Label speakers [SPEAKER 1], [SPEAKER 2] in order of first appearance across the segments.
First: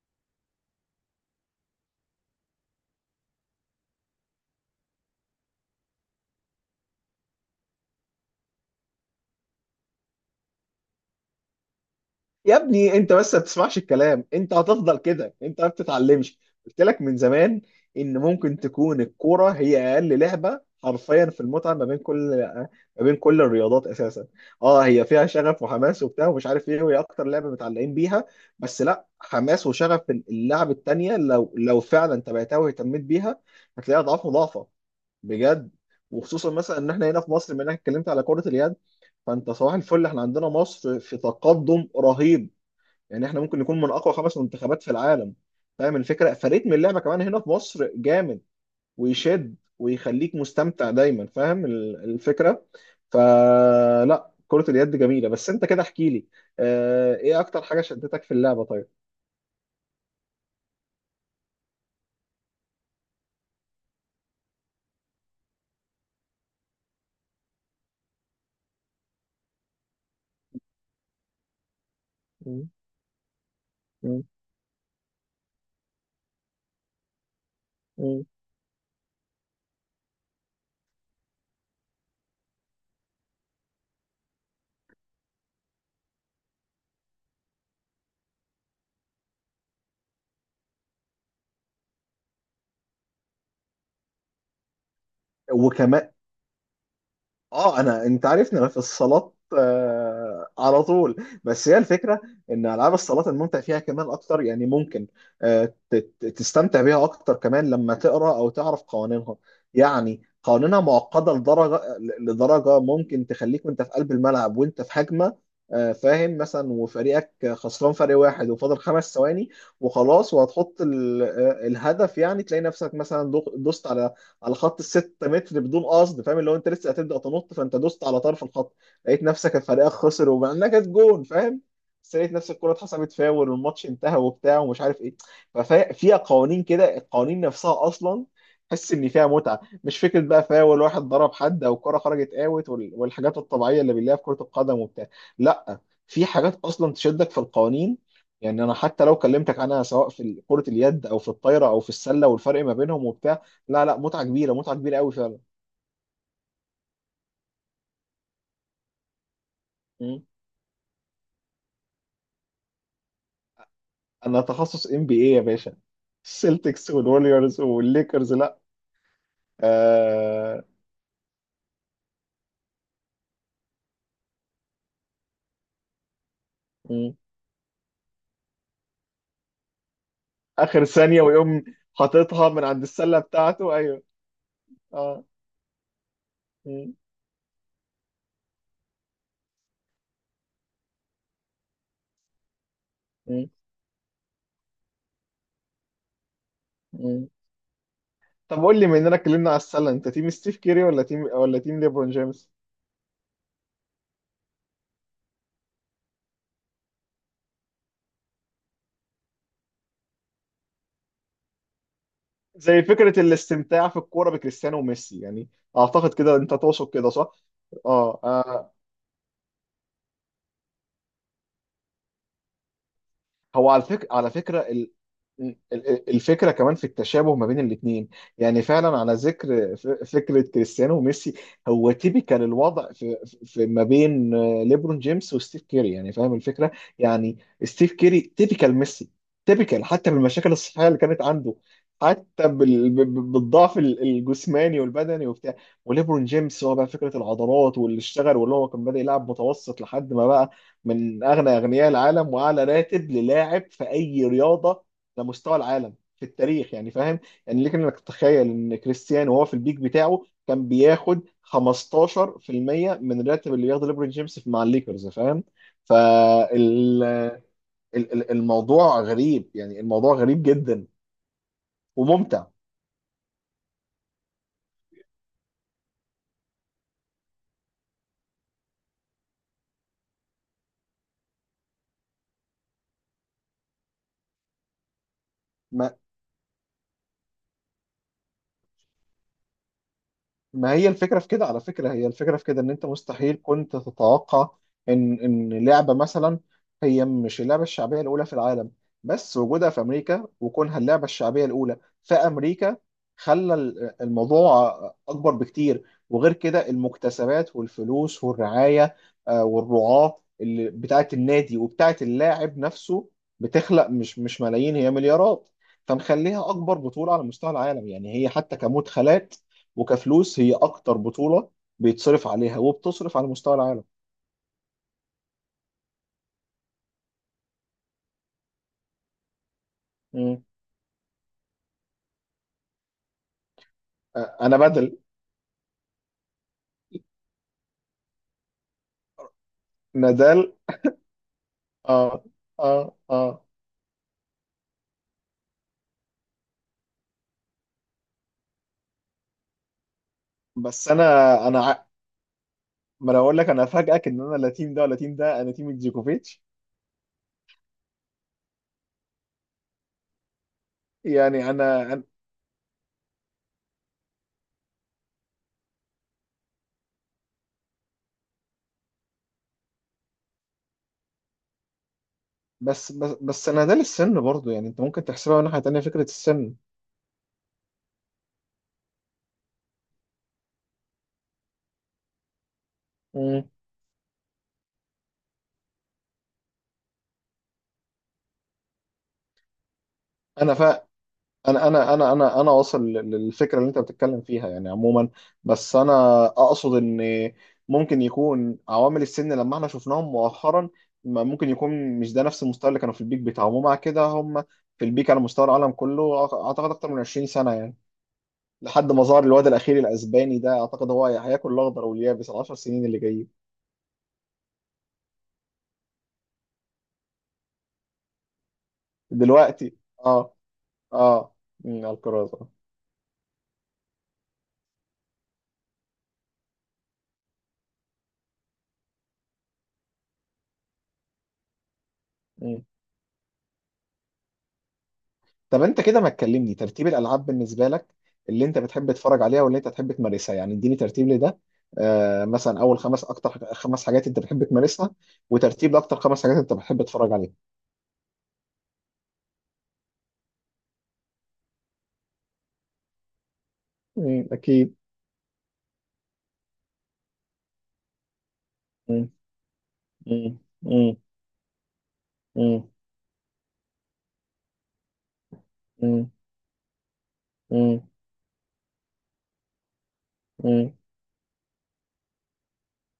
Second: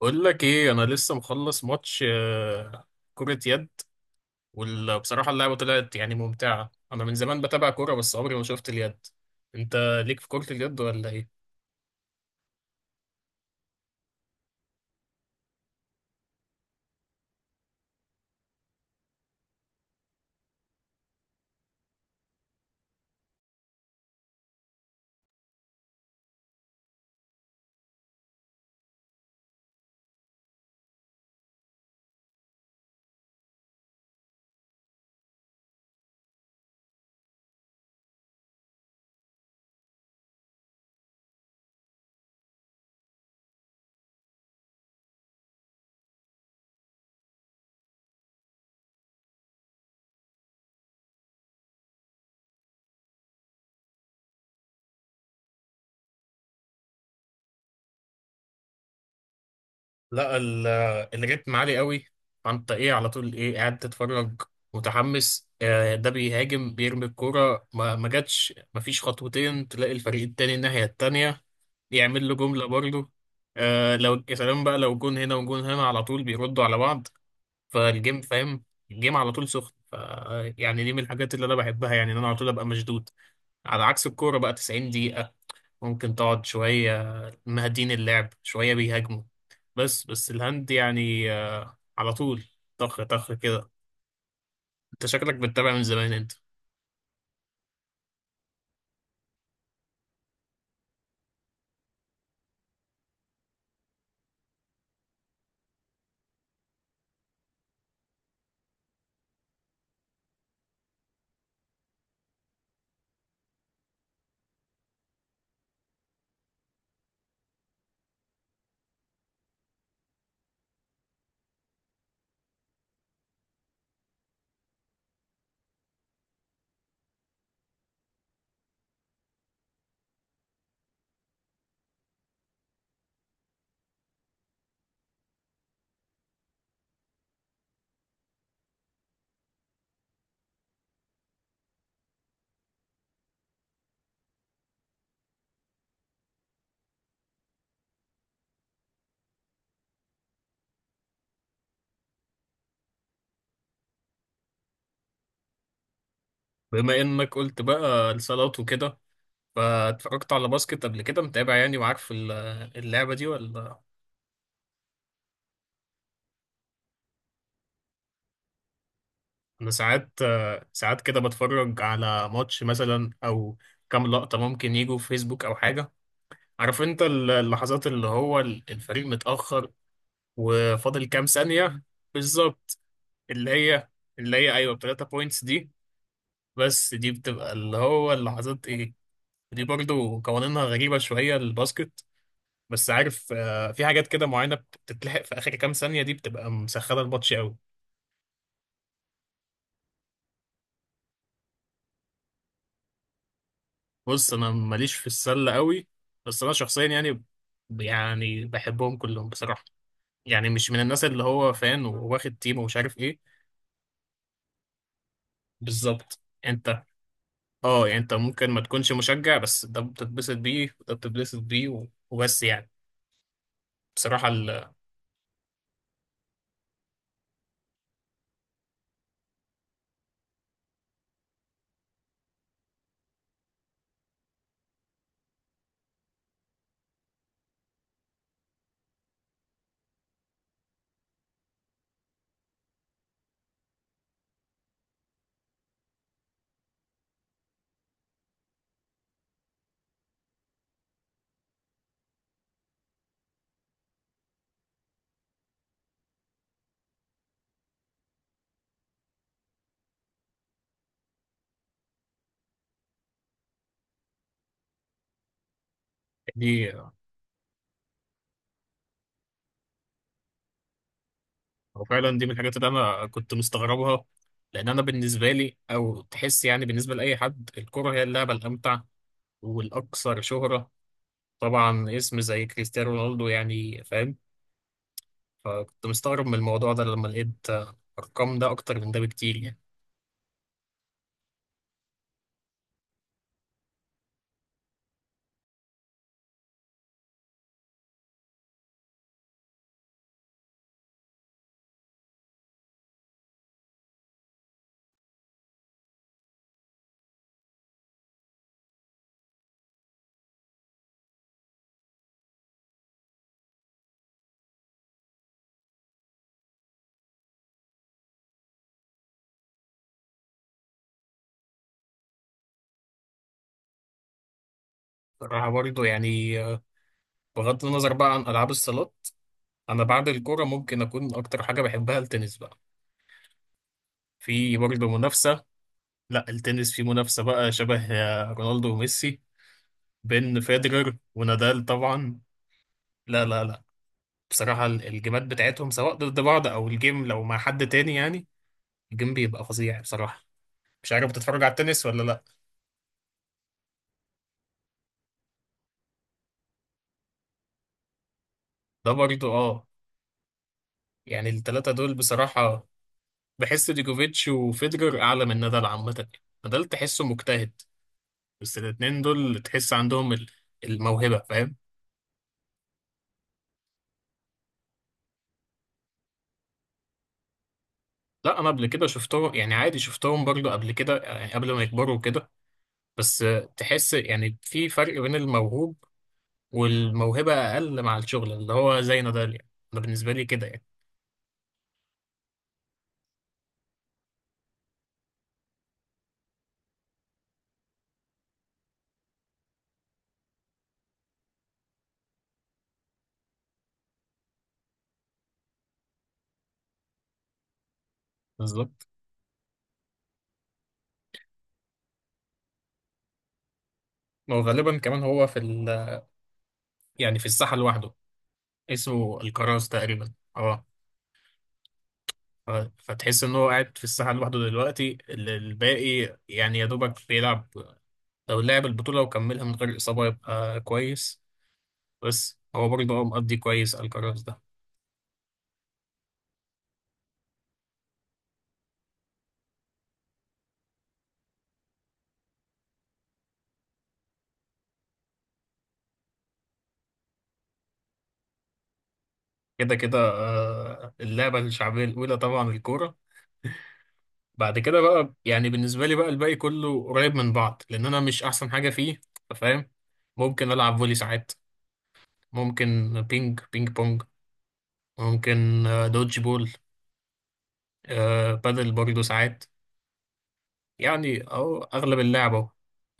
[SPEAKER 1] بقول لك ايه، انا لسه مخلص ماتش كرة يد. وبصراحة اللعبة طلعت يعني ممتعة. انا من زمان بتابع كورة بس عمري ما شفت اليد. انت ليك في كرة اليد ولا ايه؟
[SPEAKER 2] يا ابني، انت بس ما بتسمعش الكلام. انت هتفضل كده، انت ما بتتعلمش. قلت لك من زمان ان ممكن تكون الكوره هي اقل لعبه حرفيا في المتعه ما بين كل الرياضات اساسا. اه، هي فيها شغف وحماس وبتاع ومش عارف ايه، وهي اكتر لعبه متعلقين بيها. بس لا، حماس وشغف اللعب التانيه لو فعلا تبعتها واهتميت بيها، هتلاقيها اضعاف مضاعفه، بجد. وخصوصا مثلا ان احنا هنا في مصر، بما انك اتكلمت على كره اليد، فانت صباح الفل، احنا عندنا مصر في تقدم رهيب. يعني احنا ممكن نكون من اقوى خمس منتخبات في العالم، فاهم الفكره؟ فريتم اللعبه كمان هنا في مصر جامد، ويشد ويخليك مستمتع دايما، فاهم الفكره؟ فلا، كرة اليد جميلة. بس انت كده احكي لي، اه، ايه اكتر حاجة شدتك في اللعبة طيب؟
[SPEAKER 1] لا الريتم عالي قوي، فانت ايه على طول ايه قاعد تتفرج متحمس. ده بيهاجم بيرمي الكورة ما جاتش، ما فيش خطوتين تلاقي الفريق التاني الناحية التانية يعمل له جملة
[SPEAKER 2] مم.
[SPEAKER 1] برضه. آه لو
[SPEAKER 2] مم.
[SPEAKER 1] يا سلام بقى، لو جون هنا وجون هنا على طول بيردوا على بعض، فالجيم،
[SPEAKER 2] مم.
[SPEAKER 1] فاهم، الجيم على طول سخن. ف يعني دي من الحاجات اللي انا بحبها، يعني ان انا على طول ابقى مشدود. على عكس الكوره بقى، 90 دقيقه ممكن تقعد شويه مهدين اللعب شويه بيهاجموا. بس الهند يعني على طول طخ طخ كده. انت شكلك بتتابع من
[SPEAKER 2] وكمان
[SPEAKER 1] زمان انت.
[SPEAKER 2] اه، انا انت عارفني، انا في الصالات آه على طول. بس هي الفكره ان العاب الصالات الممتع فيها كمان اكتر، يعني ممكن تستمتع بيها اكتر كمان لما تقرا او تعرف قوانينها. يعني قوانينها معقده لدرجه، ممكن تخليك وانت في قلب الملعب، وانت في هجمه، آه، فاهم؟ مثلا وفريقك خسران فريق واحد وفاضل خمس ثواني وخلاص، وهتحط الهدف، يعني تلاقي نفسك مثلا دوست على خط الستة متر بدون قصد، فاهم؟ اللي هو انت لسه هتبدا تنط فانت دوست على طرف الخط، لقيت نفسك الفريق خسر. ومع انها كانت جون، فاهم، بس لقيت نفس الكرة اتحسبت فاول، والماتش انتهى وبتاع ومش عارف ايه. ففيها قوانين كده، القوانين نفسها اصلا تحس ان فيها متعه، مش فكره بقى فاول واحد ضرب حد او الكره خرجت اوت والحاجات الطبيعيه اللي بنلاقيها في كره القدم وبتاع. لا، في حاجات اصلا تشدك في القوانين. يعني انا حتى لو كلمتك عنها، سواء في كره اليد او في الطايره او في السله والفرق ما بينهم وبتاع، لا لا، متعه كبيره، متعه كبيره قوي فعلا.
[SPEAKER 1] بما انك قلت بقى الصالات وكده،
[SPEAKER 2] مم.
[SPEAKER 1] فاتفرجت على باسكت قبل كده؟ متابع يعني وعارف اللعبه دي ولا؟
[SPEAKER 2] انا تخصص ام بي اي يا باشا، السلتكس والوريورز والليكرز، لا.
[SPEAKER 1] انا ساعات
[SPEAKER 2] آه.
[SPEAKER 1] ساعات كده بتفرج على ماتش مثلا او كام لقطة ممكن يجوا في فيسبوك او حاجة. عارف انت
[SPEAKER 2] مم.
[SPEAKER 1] اللحظات اللي هو الفريق متأخر
[SPEAKER 2] اخر
[SPEAKER 1] وفاضل
[SPEAKER 2] ثانيه
[SPEAKER 1] كام
[SPEAKER 2] ويقوم
[SPEAKER 1] ثانية.
[SPEAKER 2] حاططها من
[SPEAKER 1] بالظبط.
[SPEAKER 2] عند السله
[SPEAKER 1] اللي
[SPEAKER 2] بتاعته،
[SPEAKER 1] هي
[SPEAKER 2] ايوه.
[SPEAKER 1] اللي هي ايوه، بتلاتة
[SPEAKER 2] اه.
[SPEAKER 1] بوينتس دي. بس
[SPEAKER 2] مم.
[SPEAKER 1] دي بتبقى اللي هو اللحظات ايه. دي برضو قوانينها غريبة شوية الباسكت، بس عارف
[SPEAKER 2] مم.
[SPEAKER 1] في حاجات كده معينة بتتلحق في آخر كام ثانية دي بتبقى مسخنة
[SPEAKER 2] مم.
[SPEAKER 1] الماتش قوي.
[SPEAKER 2] طب قول لي، مننا اتكلمنا على السله، انت تيم ستيف كيري ولا تيم ليبرون جيمس؟
[SPEAKER 1] بص انا ماليش في السله قوي، بس انا شخصيا يعني، يعني بحبهم كلهم بصراحه. يعني مش من الناس اللي هو فان وواخد تيم ومش
[SPEAKER 2] زي
[SPEAKER 1] عارف
[SPEAKER 2] فكره
[SPEAKER 1] ايه.
[SPEAKER 2] الاستمتاع في الكوره بكريستيانو وميسي، يعني اعتقد
[SPEAKER 1] بالظبط
[SPEAKER 2] كده انت
[SPEAKER 1] انت.
[SPEAKER 2] تقصد كده، صح؟
[SPEAKER 1] اه يعني انت
[SPEAKER 2] اه.
[SPEAKER 1] ممكن ما
[SPEAKER 2] آه.
[SPEAKER 1] تكونش مشجع بس ده بتتبسط بيه وده بتتبسط بيه وبس يعني.
[SPEAKER 2] هو على فكرة،
[SPEAKER 1] بصراحه
[SPEAKER 2] على فكرة،
[SPEAKER 1] ال...
[SPEAKER 2] الفكرة كمان في التشابه ما بين الاتنين. يعني فعلا على ذكر فكرة كريستيانو وميسي، هو تيبيكال الوضع في، في ما بين آه، ليبرون جيمس وستيف كيري، يعني فاهم الفكرة. يعني ستيف كيري تيبيكال ميسي، تيبيكال حتى بالمشاكل الصحية اللي كانت عنده، حتى بالضعف الجسماني والبدني وبتاع. وليبرون جيمس هو بقى فكرة العضلات واللي اشتغل، واللي هو كان بادئ يلعب متوسط لحد ما بقى من اغنى اغنياء العالم، واعلى راتب للاعب في اي رياضه على مستوى العالم في التاريخ، يعني فاهم؟ يعني ليك انك تتخيل ان كريستيانو وهو في البيك بتاعه كان بياخد 15% من الراتب اللي بياخده ليبرون جيمس مع الليكرز، فاهم؟
[SPEAKER 1] دي
[SPEAKER 2] فال الموضوع غريب، يعني الموضوع غريب جدا
[SPEAKER 1] هو فعلا دي من
[SPEAKER 2] وممتع.
[SPEAKER 1] الحاجات اللي انا كنت مستغربها، لان انا بالنسبه لي او تحس يعني بالنسبه لاي حد الكره هي اللعبه الامتع والاكثر شهره، طبعا اسم زي كريستيانو رونالدو يعني فاهم. فكنت
[SPEAKER 2] ما
[SPEAKER 1] مستغرب من الموضوع ده لما لقيت أرقام ده أكتر من ده بكتير يعني.
[SPEAKER 2] ما هي الفكرة في كده، على فكرة، هي الفكرة في كده ان انت مستحيل كنت تتوقع ان لعبة مثلا هي مش اللعبة الشعبية الاولى في العالم، بس وجودها في امريكا وكونها اللعبة الشعبية الاولى في امريكا، خلى الموضوع اكبر بكتير. وغير كده المكتسبات والفلوس والرعاية، آه، والرعاة اللي بتاعت النادي وبتاعت اللاعب نفسه، بتخلق مش ملايين، هي مليارات. فمخليها اكبر بطولة على مستوى العالم، يعني هي حتى كمدخلات وكفلوس هي اكتر بطوله بيتصرف عليها وبتصرف على مستوى العالم.
[SPEAKER 1] صراحة برضه يعني، بغض النظر بقى عن ألعاب الصالات، أنا بعد
[SPEAKER 2] مم.
[SPEAKER 1] الكورة ممكن أكون أكتر حاجة بحبها التنس بقى.
[SPEAKER 2] آه،
[SPEAKER 1] في
[SPEAKER 2] انا
[SPEAKER 1] برضه
[SPEAKER 2] بدل
[SPEAKER 1] منافسة. لا التنس في منافسة بقى شبه رونالدو وميسي، بين
[SPEAKER 2] نادال.
[SPEAKER 1] فيدرر ونادال طبعا.
[SPEAKER 2] اه، اه،
[SPEAKER 1] لا لا
[SPEAKER 2] اه،
[SPEAKER 1] لا بصراحة الجيمات بتاعتهم سواء ضد بعض أو الجيم لو مع حد تاني يعني الجيم بيبقى فظيع بصراحة.
[SPEAKER 2] بس
[SPEAKER 1] مش عارف بتتفرج على
[SPEAKER 2] انا ع-
[SPEAKER 1] التنس ولا لا؟
[SPEAKER 2] ما انا اقول لك، انا افاجئك ان انا لا تيم ده ولا تيم ده، انا تيم جوكوفيتش.
[SPEAKER 1] ده برضه اه. يعني
[SPEAKER 2] يعني
[SPEAKER 1] التلاتة
[SPEAKER 2] انا
[SPEAKER 1] دول
[SPEAKER 2] أنا-
[SPEAKER 1] بصراحة، بحس ديجوفيتش وفيدرر اعلى من نادال عامه. نادال تحسه مجتهد، بس الاتنين دول تحس عندهم الموهبه، فاهم.
[SPEAKER 2] بس نادال، السن برضه، يعني انت ممكن تحسبها من ناحيه تانيه، فكره السن.
[SPEAKER 1] لا انا قبل كده شفتهم يعني عادي، شفتهم برضو قبل كده يعني قبل ما يكبروا كده. بس
[SPEAKER 2] مم.
[SPEAKER 1] تحس يعني في فرق بين الموهوب والموهبه اقل مع الشغل اللي هو زي نادال، يعني انا بالنسبه لي كده
[SPEAKER 2] انا
[SPEAKER 1] يعني.
[SPEAKER 2] فا انا انا انا انا انا واصل للفكره اللي انت بتتكلم فيها، يعني عموما. بس انا اقصد ان ممكن يكون عوامل السن لما احنا شفناهم مؤخرا، ما ممكن يكون مش ده نفس المستوى اللي كانوا في البيك بتاعهم. ومع كده هم في البيك على مستوى العالم كله، اعتقد اكتر من 20 سنه، يعني
[SPEAKER 1] بالظبط.
[SPEAKER 2] لحد ما ظهر الواد الاخير الاسباني ده. اعتقد هو هياكل الاخضر واليابس ال 10 سنين اللي جايين
[SPEAKER 1] وغالبا كمان هو في ال، يعني في الساحه لوحده، اسمه الكراس
[SPEAKER 2] دلوقتي.
[SPEAKER 1] تقريبا
[SPEAKER 2] اه،
[SPEAKER 1] اه.
[SPEAKER 2] اه، مم، الكرازه.
[SPEAKER 1] فتحس ان هو قاعد في الساحه لوحده دلوقتي، الباقي يعني يا دوبك بيلعب. لو لعب البطوله وكملها من غير اصابه يبقى كويس. بس هو برضه هو مقضي كويس الكراس ده.
[SPEAKER 2] طب انت كده ما تكلمني ترتيب الالعاب بالنسبه لك، اللي انت بتحب تتفرج عليها واللي انت تحب تمارسها، يعني اديني ترتيب لده. آه، مثلا اول خمس، اكتر خمس حاجات انت بتحب تمارسها، وترتيب لاكتر خمس حاجات انت بتحب تتفرج عليها.
[SPEAKER 1] كده اللعبه الشعبيه الاولى طبعا الكوره.
[SPEAKER 2] مم،
[SPEAKER 1] بعد
[SPEAKER 2] اكيد.
[SPEAKER 1] كده بقى يعني بالنسبه لي بقى الباقي كله قريب من بعض لان انا مش احسن حاجه فيه،
[SPEAKER 2] مم.
[SPEAKER 1] فاهم.
[SPEAKER 2] مم.
[SPEAKER 1] ممكن العب فولي
[SPEAKER 2] مم.
[SPEAKER 1] ساعات،
[SPEAKER 2] مم.
[SPEAKER 1] ممكن بينج بينج بونج، ممكن دوج بول،
[SPEAKER 2] مم.
[SPEAKER 1] بادل برضه ساعات.
[SPEAKER 2] مم.
[SPEAKER 1] يعني أو أغلب اللعب أهو.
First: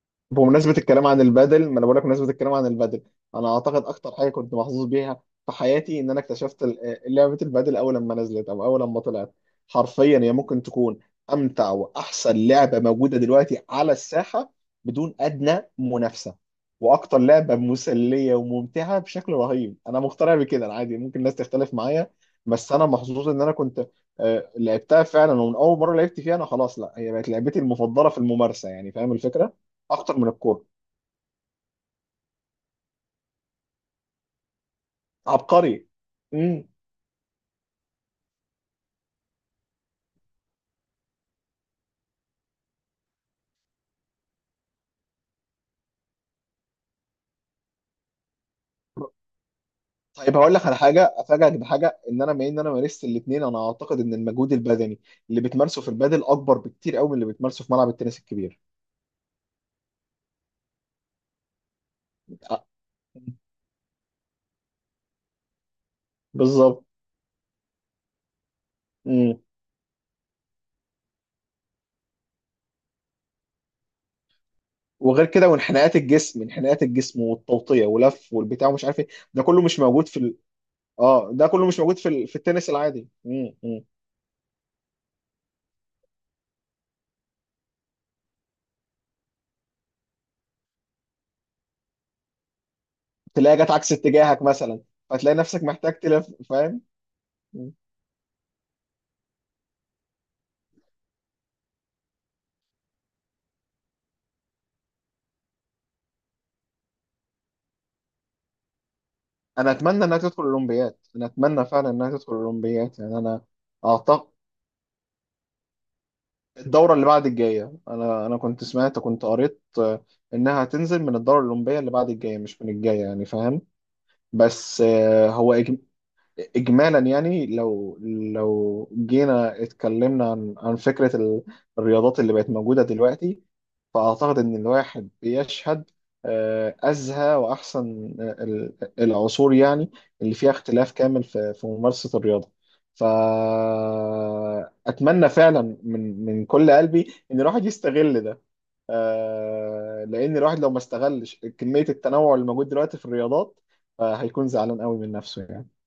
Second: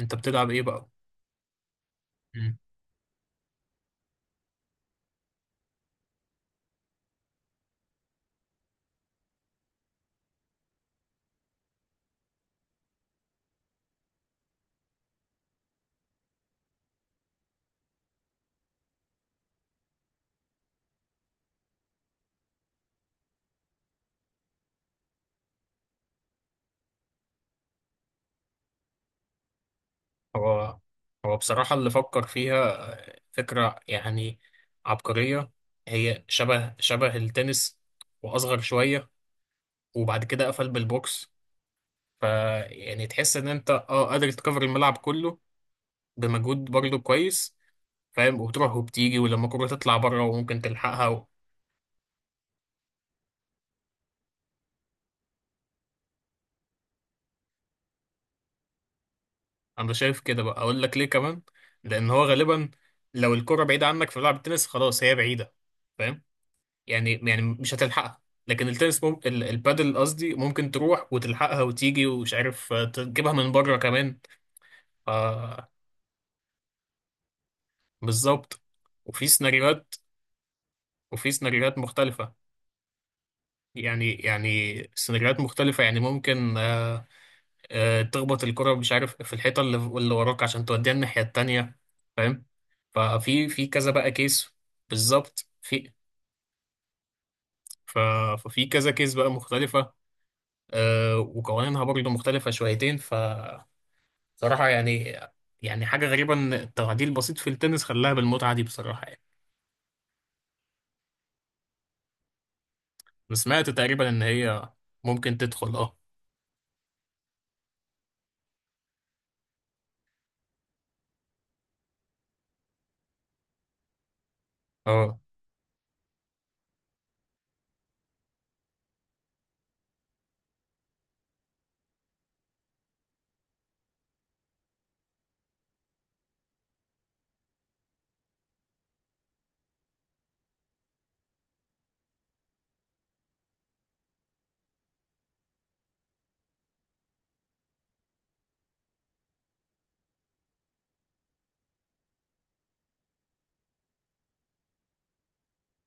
[SPEAKER 1] أنت بتلعب إيه
[SPEAKER 2] بمناسبة
[SPEAKER 1] بقى؟
[SPEAKER 2] الكلام عن البادل، ما انا بقول لك، بمناسبة الكلام
[SPEAKER 1] مم.
[SPEAKER 2] عن البادل، انا اعتقد اكتر حاجة كنت محظوظ بيها في حياتي ان انا اكتشفت لعبة البادل. اول لما نزلت او اول لما طلعت، حرفيا هي ممكن تكون امتع واحسن لعبة موجودة دلوقتي على الساحة بدون ادنى منافسة، واكتر لعبة مسلية وممتعة بشكل رهيب. انا مقتنع بكده، انا عادي ممكن الناس تختلف معايا. بس انا محظوظ ان انا كنت آه، لعبتها فعلا. ومن اول مرة لعبت فيها انا خلاص، لا، هي بقت لعبتي المفضلة في الممارسة، يعني فاهم الفكرة. اخطر من الكوره.
[SPEAKER 1] هو هو بصراحة اللي فكر فيها فكرة يعني عبقرية.
[SPEAKER 2] عبقري.
[SPEAKER 1] هي
[SPEAKER 2] امم.
[SPEAKER 1] شبه التنس وأصغر شوية، وبعد كده قفل بالبوكس، فيعني تحس إن أنت أه قادر تكفر الملعب كله بمجهود برضه كويس، فاهم. وبتروح وبتيجي ولما الكورة تطلع بره
[SPEAKER 2] طيب هقول
[SPEAKER 1] وممكن
[SPEAKER 2] لك على
[SPEAKER 1] تلحقها
[SPEAKER 2] حاجه،
[SPEAKER 1] و...
[SPEAKER 2] افاجئك بحاجه، ان انا بما ان انا مارست الاثنين، انا اعتقد ان المجهود البدني اللي بتمارسه في البادل اكبر بكتير قوي من اللي بتمارسه في ملعب التنس الكبير.
[SPEAKER 1] أنا شايف كده بقى، أقول لك ليه كمان. لأن هو
[SPEAKER 2] أ-
[SPEAKER 1] غالبا لو الكرة بعيدة عنك في ملعب التنس خلاص هي بعيدة، فاهم.
[SPEAKER 2] بالظبط.
[SPEAKER 1] يعني يعني مش هتلحقها، لكن التنس
[SPEAKER 2] امم.
[SPEAKER 1] ممكن البادل قصدي ممكن تروح وتلحقها وتيجي ومش عارف تجيبها من بره كمان. ف
[SPEAKER 2] وغير كده، وانحناءات الجسم، انحناءات الجسم والتوطيه ولف
[SPEAKER 1] بالظبط.
[SPEAKER 2] والبتاع ومش عارف ايه،
[SPEAKER 1] وفي
[SPEAKER 2] ده كله مش
[SPEAKER 1] سيناريوهات،
[SPEAKER 2] موجود في
[SPEAKER 1] وفي
[SPEAKER 2] اه، ده كله
[SPEAKER 1] سيناريوهات
[SPEAKER 2] مش موجود في
[SPEAKER 1] مختلفة
[SPEAKER 2] في التنس العادي. امم.
[SPEAKER 1] يعني يعني، سيناريوهات مختلفة يعني ممكن تخبط الكرة مش عارف في الحيطة اللي وراك عشان توديها الناحية التانية، فاهم. ففي
[SPEAKER 2] تلاقي
[SPEAKER 1] في
[SPEAKER 2] جت
[SPEAKER 1] كذا
[SPEAKER 2] عكس
[SPEAKER 1] بقى
[SPEAKER 2] اتجاهك
[SPEAKER 1] كيس.
[SPEAKER 2] مثلا، فتلاقي
[SPEAKER 1] بالظبط.
[SPEAKER 2] نفسك
[SPEAKER 1] في
[SPEAKER 2] محتاج تلف، فاهم.
[SPEAKER 1] ف- ففي كذا كيس بقى مختلفة، وقوانينها برضه مختلفة شويتين. ف صراحة يعني، يعني حاجة غريبة إن التعديل البسيط في التنس خلاها بالمتعة دي بصراحة يعني.
[SPEAKER 2] انا اتمنى انها تدخل الاولمبياد، انا اتمنى فعلا انها تدخل الاولمبياد، يعني
[SPEAKER 1] أنا
[SPEAKER 2] انا
[SPEAKER 1] سمعت تقريبا إن
[SPEAKER 2] اعتقد
[SPEAKER 1] هي ممكن تدخل
[SPEAKER 2] الدوره اللي بعد الجايه. انا كنت سمعت، كنت قريت، آه، انها هتنزل من الدوره الاولمبيه اللي بعد الجايه، مش من الجايه، يعني فاهم. بس
[SPEAKER 1] أه
[SPEAKER 2] آه، هو اجمالا، يعني لو جينا اتكلمنا عن فكره الرياضات اللي بقت موجوده دلوقتي، فاعتقد ان الواحد بيشهد آه، ازهى واحسن آه، العصور، يعني اللي فيها اختلاف كامل في ممارسه الرياضه. فاتمنى فعلا من كل قلبي ان الواحد يستغل ده، آه، لان الواحد لو ما استغلش كميه التنوع اللي موجود دلوقتي في الرياضات، آه، هيكون زعلان قوي من نفسه يعني.